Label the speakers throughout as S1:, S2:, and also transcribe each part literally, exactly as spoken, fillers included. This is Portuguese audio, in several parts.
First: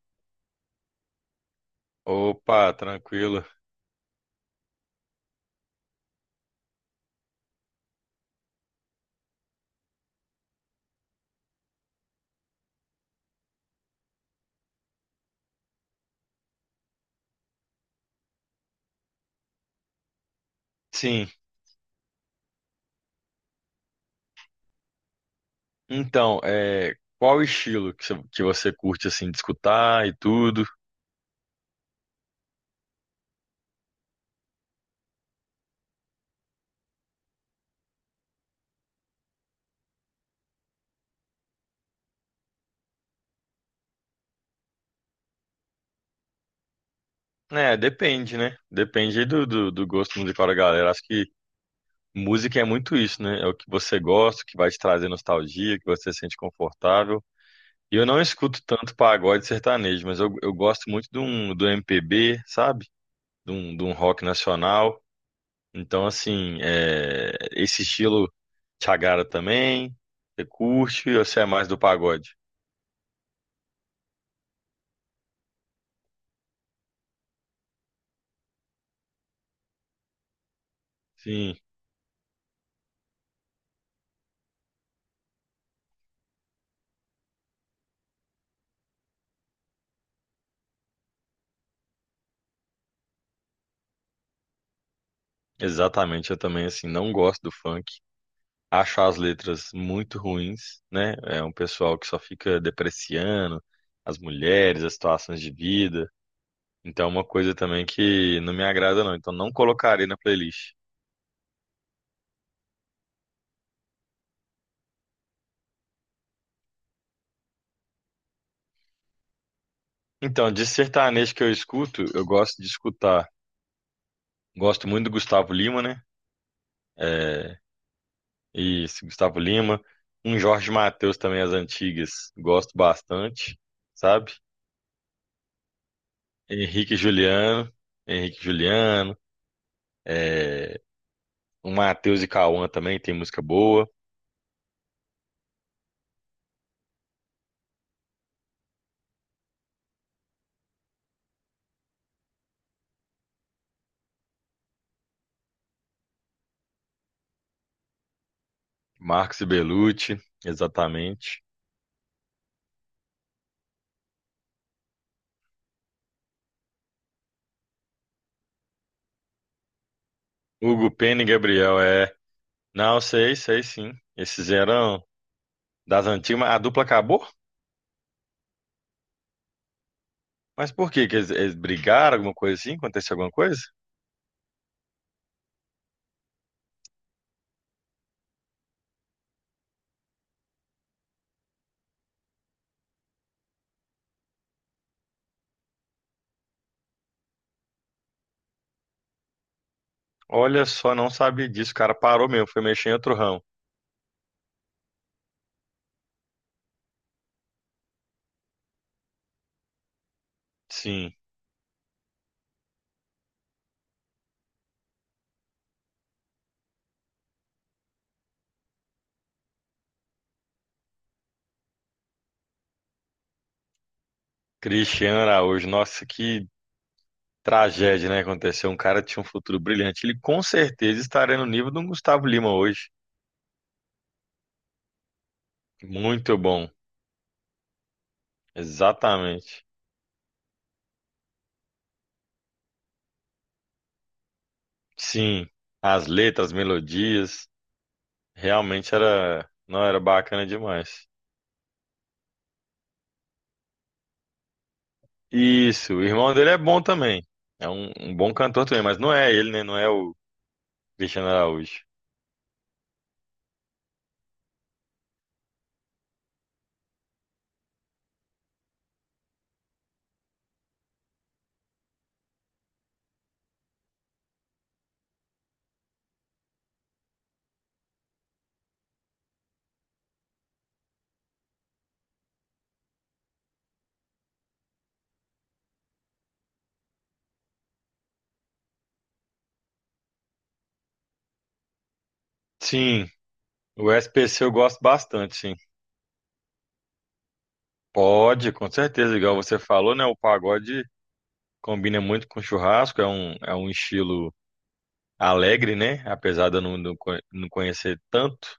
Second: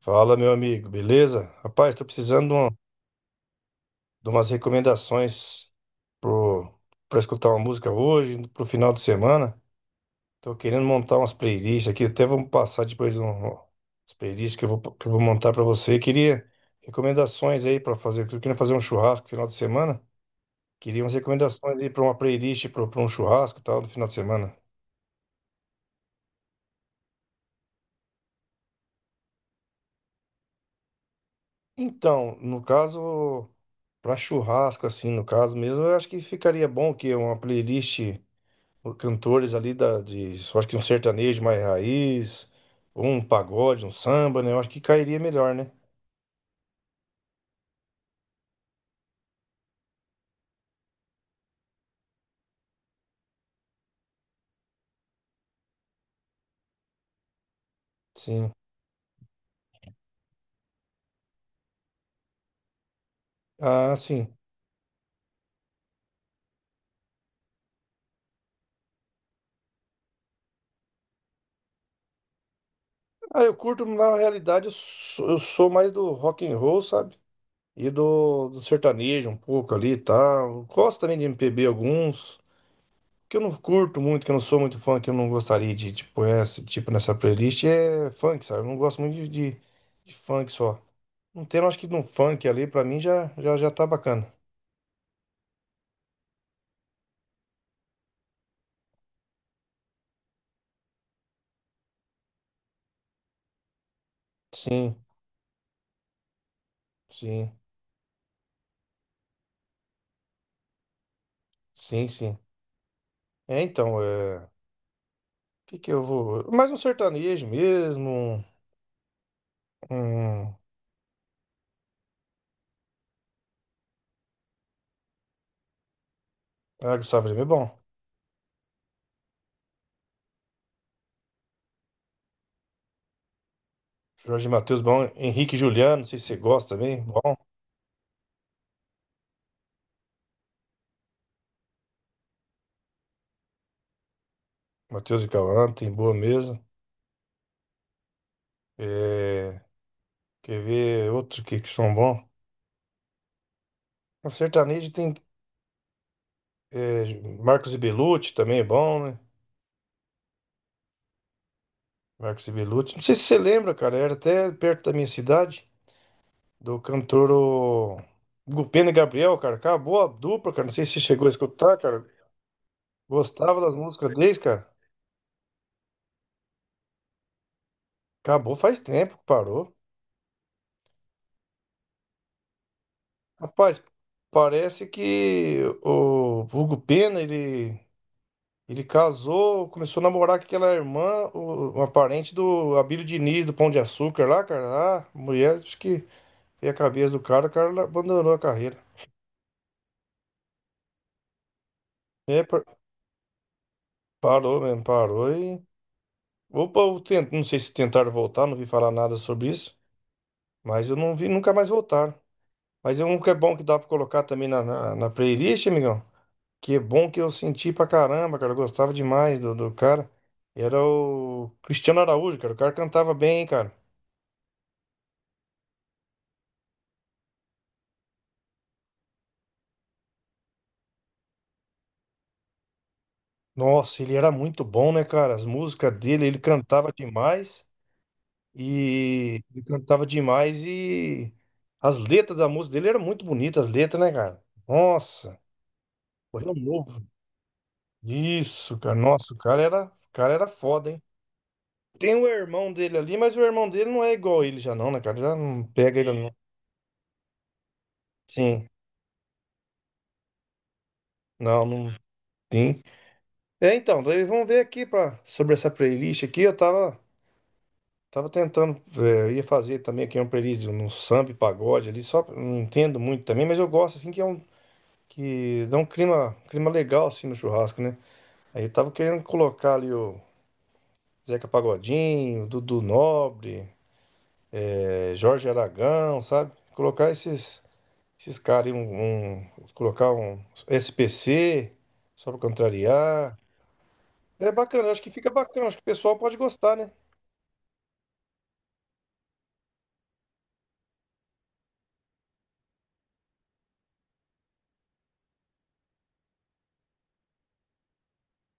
S1: Fala, meu amigo, beleza? Rapaz, tô precisando de,
S2: Opa,
S1: uma-
S2: tranquilo.
S1: de umas recomendações pro, pra escutar uma música hoje, pro final de semana. Tô querendo montar umas playlists aqui, até vamos passar depois um, um, as playlists que eu vou, que eu vou montar pra você. Queria recomendações aí pra fazer, eu queria fazer um churrasco no final de semana. Queria umas
S2: Sim,
S1: recomendações aí pra uma playlist, pra pra um churrasco e tal, no final de semana.
S2: então, é, qual o estilo que você, que você curte, assim, de escutar e tudo?
S1: Então, no caso, pra churrasco, assim, no caso mesmo, eu acho que ficaria bom que uma playlist, por cantores ali da, de, eu acho que um sertanejo mais raiz, ou um pagode, um samba, né? Eu acho que cairia melhor, né?
S2: É, depende, né? Depende aí do, do, do gosto musical da galera. Acho que música é muito isso, né? É o que você gosta, o que vai te trazer nostalgia, que você se sente confortável. E eu não
S1: Sim.
S2: escuto tanto pagode sertanejo, mas eu, eu gosto muito de um, do M P B, sabe? De um, de um
S1: Ah,
S2: rock
S1: sim.
S2: nacional. Então, assim, é, esse estilo te agrada também? Você curte ou você é mais do pagode?
S1: Ah, eu curto, na realidade, eu sou, eu sou mais do rock and roll, sabe? E do, do sertanejo um pouco ali e tal. Gosto também de
S2: Sim,
S1: M P B alguns. Que eu não curto muito, que eu não sou muito fã, que eu não gostaria de, de pôr esse tipo nessa playlist é funk, sabe? Eu não gosto muito de, de, de funk só. Um tema, acho que de um funk ali, pra mim já, já, já tá bacana.
S2: exatamente. Eu também, assim, não gosto do funk. Acho as letras muito ruins, né? É um pessoal que só fica depreciando as mulheres, as
S1: Sim,
S2: situações de vida. Então, é uma
S1: sim.
S2: coisa também que não me agrada, não. Então, não colocarei na playlist.
S1: Sim, sim. É, então, é... o que que eu vou. Mais um sertanejo mesmo, um...
S2: Então,
S1: um-
S2: de sertanejo que eu escuto, eu gosto de escutar. Gosto muito do Gustavo Lima, né?
S1: Ah, Gustavo Lima é
S2: eh,
S1: bom.
S2: Isso, Gustavo Lima. Um Jorge Mateus também, as antigas, gosto bastante, sabe?
S1: Jorge Mateus é bom. Henrique e Juliano, não sei se você gosta
S2: Henrique e
S1: também, bom.
S2: Juliano, Henrique e Juliano, é, o Matheus e Cauã também tem música boa.
S1: Mateus e Cauã, tem boa mesmo. É... Quer ver outro que, que são bons? O sertanejo tem é, Marcos e Belucci também é bom, né?
S2: Marcos e Belucci, exatamente.
S1: Marcos e Belucci. Não sei se você lembra, cara, era até perto da minha cidade, do cantor, o Gupena e Gabriel, cara, acabou a dupla, cara. Não sei
S2: Hugo
S1: se você
S2: Pena e
S1: chegou a escutar,
S2: Gabriel,
S1: cara.
S2: é. Não, sei,
S1: Gostava
S2: sei
S1: das
S2: sim.
S1: músicas deles,
S2: Esses
S1: cara?
S2: eram das antigas, mas a dupla acabou?
S1: Acabou faz tempo que parou.
S2: Mas por quê? Que eles, eles brigaram, alguma coisa assim? Aconteceu alguma coisa?
S1: Rapaz, parece que o Hugo Pena, ele, ele casou, começou a namorar com aquela irmã, o- uma parente do Abílio Diniz, do Pão de Açúcar lá, cara. Ah, mulher, acho que tem a cabeça do cara, o cara abandonou a carreira.
S2: Olha só, não sabia disso, o cara parou
S1: É,
S2: mesmo, foi
S1: par-
S2: mexer em outro ramo.
S1: parou mesmo, parou e... Opa, eu tento, não sei se tentaram voltar, não vi falar nada sobre isso, mas eu não
S2: Sim.
S1: vi, nunca mais voltaram. Mas é um que é bom que dá pra colocar também na, na, na playlist, amigão. Que bom que eu senti pra caramba, cara. Eu gostava demais do, do cara. Era o Cristiano Araújo, cara. O cara cantava bem, hein, cara.
S2: Cristiano Araújo, nossa, que tragédia, né? Aconteceu. Um cara tinha um futuro brilhante. Ele com certeza estaria no nível do Gustavo Lima hoje.
S1: Nossa, ele era muito bom, né, cara? As músicas dele, ele
S2: Muito bom,
S1: cantava demais. E ele
S2: exatamente.
S1: cantava demais e as letras da música dele eram muito bonitas, as letras, né, cara? Nossa,
S2: Sim, as
S1: foi
S2: letras, as
S1: um novo.
S2: melodias,
S1: Isso,
S2: realmente
S1: cara. Nossa, o
S2: era,
S1: cara
S2: não
S1: era, o
S2: era
S1: cara
S2: bacana
S1: era foda, hein?
S2: demais.
S1: Tem o irmão dele ali, mas o irmão dele não é igual ele já não, né, cara? Já não
S2: Isso,
S1: pega
S2: o
S1: ele
S2: irmão
S1: não.
S2: dele é bom também. É um, um bom cantor
S1: Sim.
S2: também, mas não é ele, né? Não é o Cristiano
S1: Não,
S2: Araújo.
S1: não tem. É, então, daí vamos ver aqui pra, sobre essa playlist aqui. Eu tava, tava tentando, é, eu ia fazer também aqui uma playlist no samba e pagode ali, só pra- não entendo muito também, mas eu gosto assim que é um que dá um clima, um clima legal assim no churrasco, né? Aí eu tava querendo colocar ali o Zeca Pagodinho, Dudu Nobre, é, Jorge Aragão, sabe? Colocar esses esses caras aí, um, um- colocar um S P C só pra
S2: Sim,
S1: contrariar.
S2: o S P C
S1: É
S2: eu gosto
S1: bacana, eu acho que fica
S2: bastante, sim.
S1: bacana, acho que o pessoal pode gostar, né?
S2: Pode, com certeza, igual você falou, né? O pagode combina muito com churrasco, é um, é um estilo alegre, né? Apesar de eu não, não co- não conhecer tanto,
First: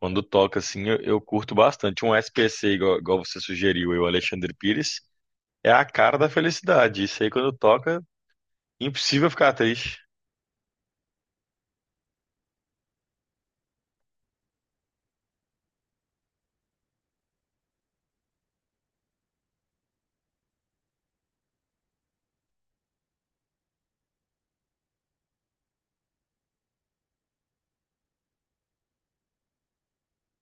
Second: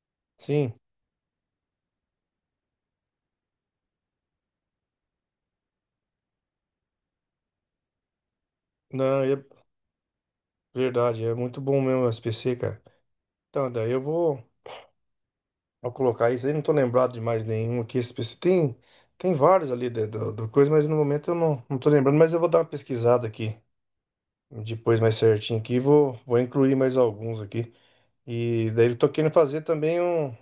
S2: quando toca
S1: Sim.
S2: assim, eu, eu curto bastante. Um S P C, igual, igual você sugeriu, eu, Alexandre Pires, é a cara da felicidade. Isso aí, quando toca,
S1: Não,
S2: impossível
S1: é
S2: ficar triste.
S1: verdade, é muito bom mesmo o S P C, cara. Então, daí eu vou, vou colocar isso aí, não tô lembrado de mais nenhum aqui. S P C tem, tem vários ali da- do, do coisa, mas no momento eu não, não tô lembrando, mas eu vou dar uma pesquisada aqui depois mais certinho aqui, vou, vou incluir mais alguns aqui. E daí eu tô querendo fazer também um.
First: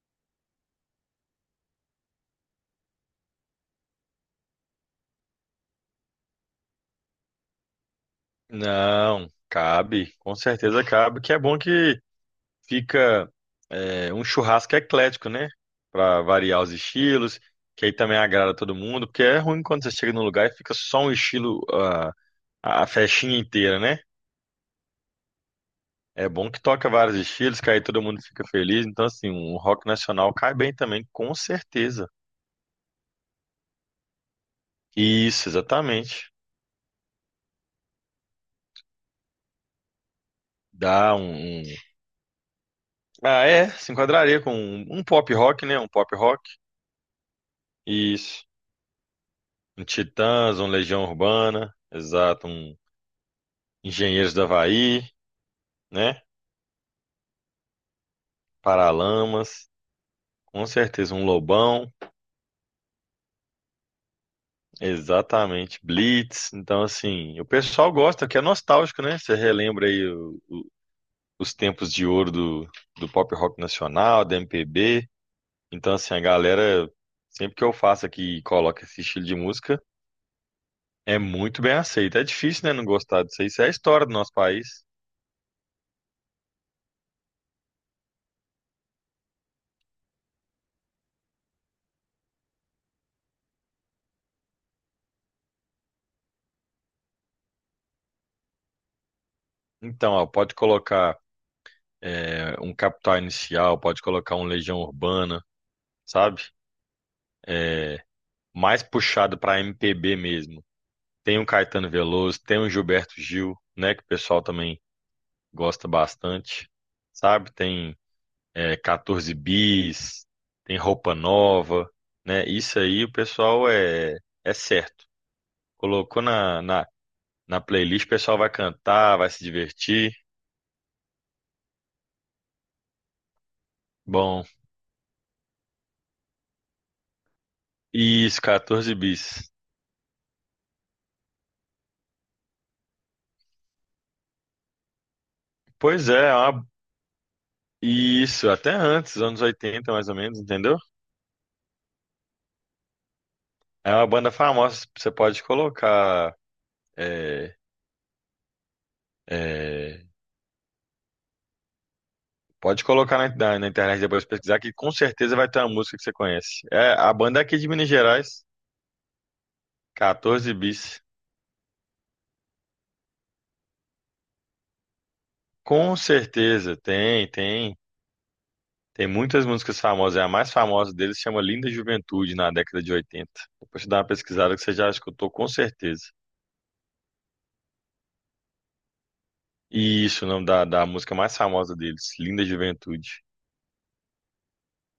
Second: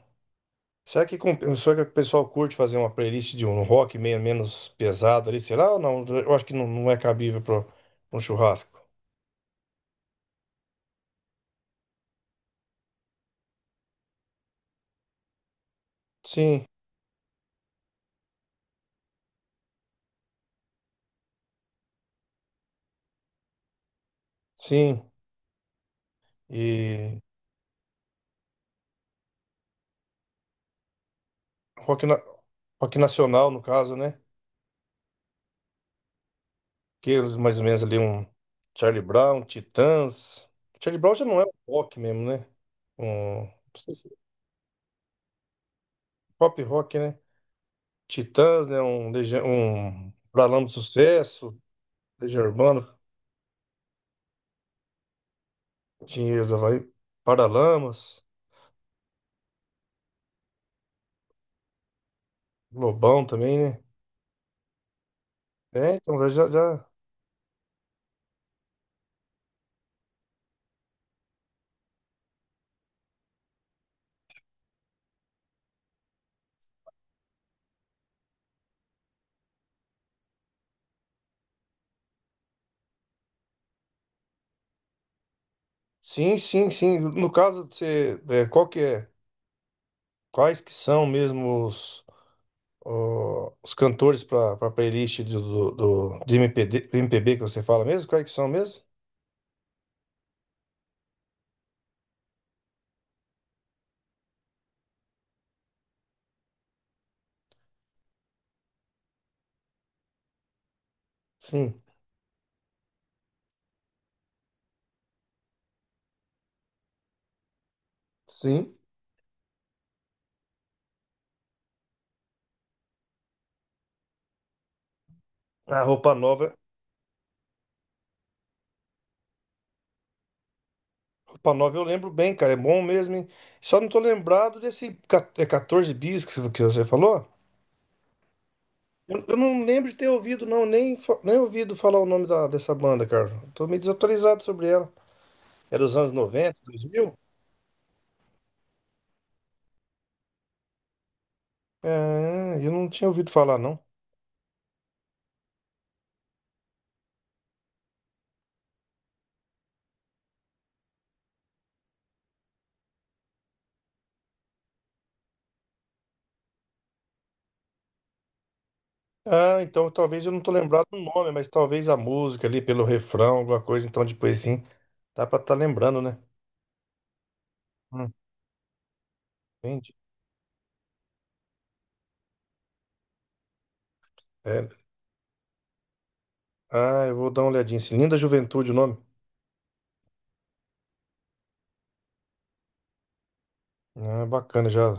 S1: Será que, com, será que o pessoal curte fazer uma playlist de um rock meio menos pesado ali? Será ou não? Eu acho que não, não é cabível para um churrasco.
S2: Não, cabe, com certeza cabe, que é bom que fica é, um churrasco eclético, né? Pra variar
S1: Sim,
S2: os estilos, que aí também agrada todo mundo, porque é ruim quando você chega num lugar e fica só um estilo. ah, a festinha inteira, né?
S1: sim.
S2: É bom que toca vários
S1: e
S2: estilos, que aí todo mundo fica feliz. Então, assim, um rock nacional cai bem também, com
S1: Rock,
S2: certeza.
S1: na- rock nacional, no caso, né?
S2: Isso, exatamente.
S1: Que eles mais ou menos ali um Charlie Brown, Titãs. Charlie Brown
S2: Dá
S1: já não é
S2: um. um-
S1: um rock mesmo, né? Um
S2: Ah,
S1: não
S2: é, se
S1: sei se- é
S2: enquadraria com um, um pop rock, né? Um pop rock.
S1: pop rock, né?
S2: Isso.
S1: Titãs, né? Um, Legião-
S2: Um
S1: um
S2: Titãs, um
S1: Paralamas do
S2: Legião
S1: Sucesso,
S2: Urbana,
S1: Legião
S2: exato. Um
S1: Urbana,
S2: Engenheiros do Havaí, né?
S1: Dinheiro da Havaí, Paralamas,
S2: Paralamas, com certeza. Um Lobão,
S1: Lobão também, né?
S2: exatamente.
S1: É, então já,
S2: Blitz. Então,
S1: já...
S2: assim, o pessoal gosta, que é nostálgico, né? Você relembra aí os tempos de ouro do, do pop rock nacional, da M P B. Então, assim, a galera, sempre que eu faço aqui e coloco esse estilo de música, é muito bem aceito. É difícil, né, não gostar disso aí. Isso é a história do nosso país.
S1: Sim, sim, sim. No caso, você, é, qual que é? Quais que são mesmo os... o- os cantores para a playlist do, do, do- de M P D, do M P B que você fala mesmo? Quais que são mesmo?
S2: Então, ó, pode colocar é, um Capital Inicial, pode colocar um Legião Urbana, sabe? É, mais puxado para M P B mesmo. Tem um
S1: Sim,
S2: Caetano Veloso, tem um Gilberto Gil, né, que o pessoal também gosta bastante, sabe? Tem
S1: sim.
S2: é, catorze bis, tem roupa nova, né? Isso aí o pessoal é, é certo.
S1: A roupa
S2: Colocou
S1: nova,
S2: na, na, na playlist, o pessoal vai cantar, vai se divertir.
S1: roupa nova eu lembro bem, cara, é bom mesmo, hein? Só não tô
S2: Bom,
S1: lembrado desse ca- é catorze bis que você que você falou.
S2: isso, quatorze
S1: Eu, eu
S2: bis.
S1: não lembro de ter ouvido, não, nem, fa- nem ouvido falar o nome da, dessa banda, cara. Tô meio desatualizado sobre ela. É dos
S2: Pois
S1: anos
S2: é, é
S1: noventa,
S2: uma-
S1: dois mil?
S2: isso, até antes, anos oitenta mais ou menos, entendeu?
S1: É, eu não tinha ouvido falar, não.
S2: É uma banda famosa, você pode colocar. é, é, pode colocar na, na- na internet depois pesquisar, que com certeza vai ter uma música que você conhece. É, a banda é aqui de Minas Gerais,
S1: Ah, então talvez eu não tô
S2: quatorze
S1: lembrado do
S2: bis.
S1: nome, mas talvez a música ali, pelo refrão, alguma coisa, então depois sim, dá pra estar
S2: Com
S1: lembrando, né?
S2: certeza, tem, tem.
S1: Hum,
S2: Tem muitas músicas
S1: Entende?
S2: famosas. é A mais famosa deles chama Linda Juventude, na década de oitenta. Depois você dá uma pesquisada que
S1: É.
S2: você já escutou, com certeza.
S1: Ah, eu vou dar uma olhadinha, assim. Linda Juventude o nome.
S2: E isso, o nome da, da música mais famosa deles, Linda Juventude.
S1: Ah, bacana, já,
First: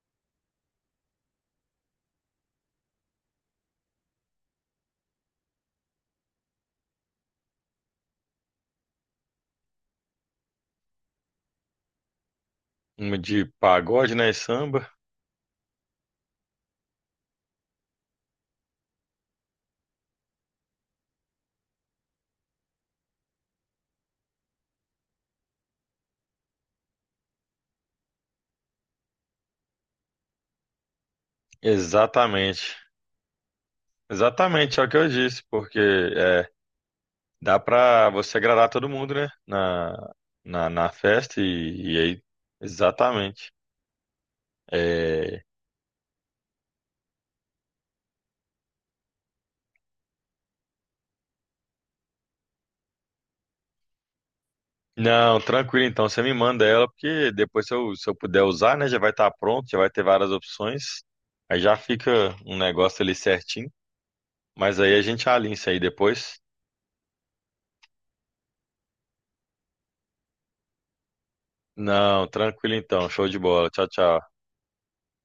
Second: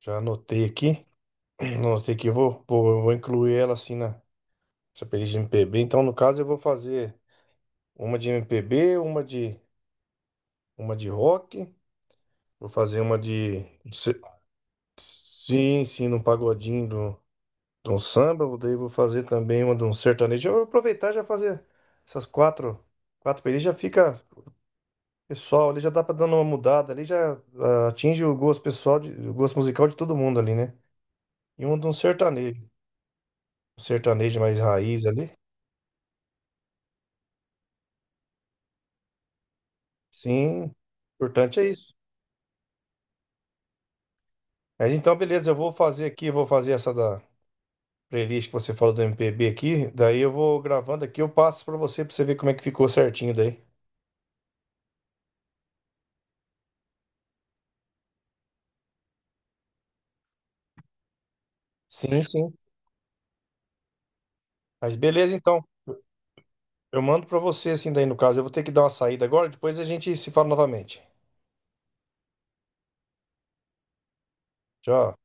S1: já anotei aqui. Anotei aqui, eu vou, vou, eu vou incluir ela assim na essa playlist de M P B. Então, no caso, eu vou fazer uma de M P B, uma de, uma de rock, vou fazer
S2: Uma
S1: uma
S2: de
S1: de.
S2: pagode,
S1: se-
S2: né? E samba.
S1: Sim, sim, num pagodinho de um samba, vou- daí vou fazer também uma de um sertanejo. Eu vou aproveitar e já fazer essas quatro, quatro playlists, já fica pessoal, ali já dá pra dar uma mudada, ali já ah, atinge o gosto pessoal, de- o gosto musical de todo mundo ali, né? E um de um sertanejo,
S2: Exatamente.
S1: um sertanejo mais
S2: Exatamente, é o que
S1: raiz
S2: eu
S1: ali.
S2: disse, porque é, dá pra você agradar todo mundo, né? Na,
S1: Sim,
S2: na,
S1: o
S2: na festa
S1: importante é
S2: e,
S1: isso.
S2: e aí. Exatamente.
S1: Mas então,
S2: É,
S1: beleza, eu vou fazer aqui, eu vou fazer essa da playlist que você falou do M P B aqui, daí eu vou gravando aqui, eu passo pra você, pra você ver como é que ficou certinho daí.
S2: Não, tranquilo então. Você me manda ela, porque depois se eu, se eu puder usar, né? Já vai estar pronto, já vai ter várias opções. Aí já fica
S1: Sim, sim.
S2: um negócio ali certinho. Mas aí
S1: Mas
S2: a gente
S1: beleza,
S2: alinha
S1: então.
S2: isso aí depois.
S1: Eu mando pra você assim daí no caso. Eu vou ter que dar uma saída agora, depois a gente se fala novamente.
S2: Não, tranquilo então. Show de bola. Tchau, tchau.
S1: Tchau.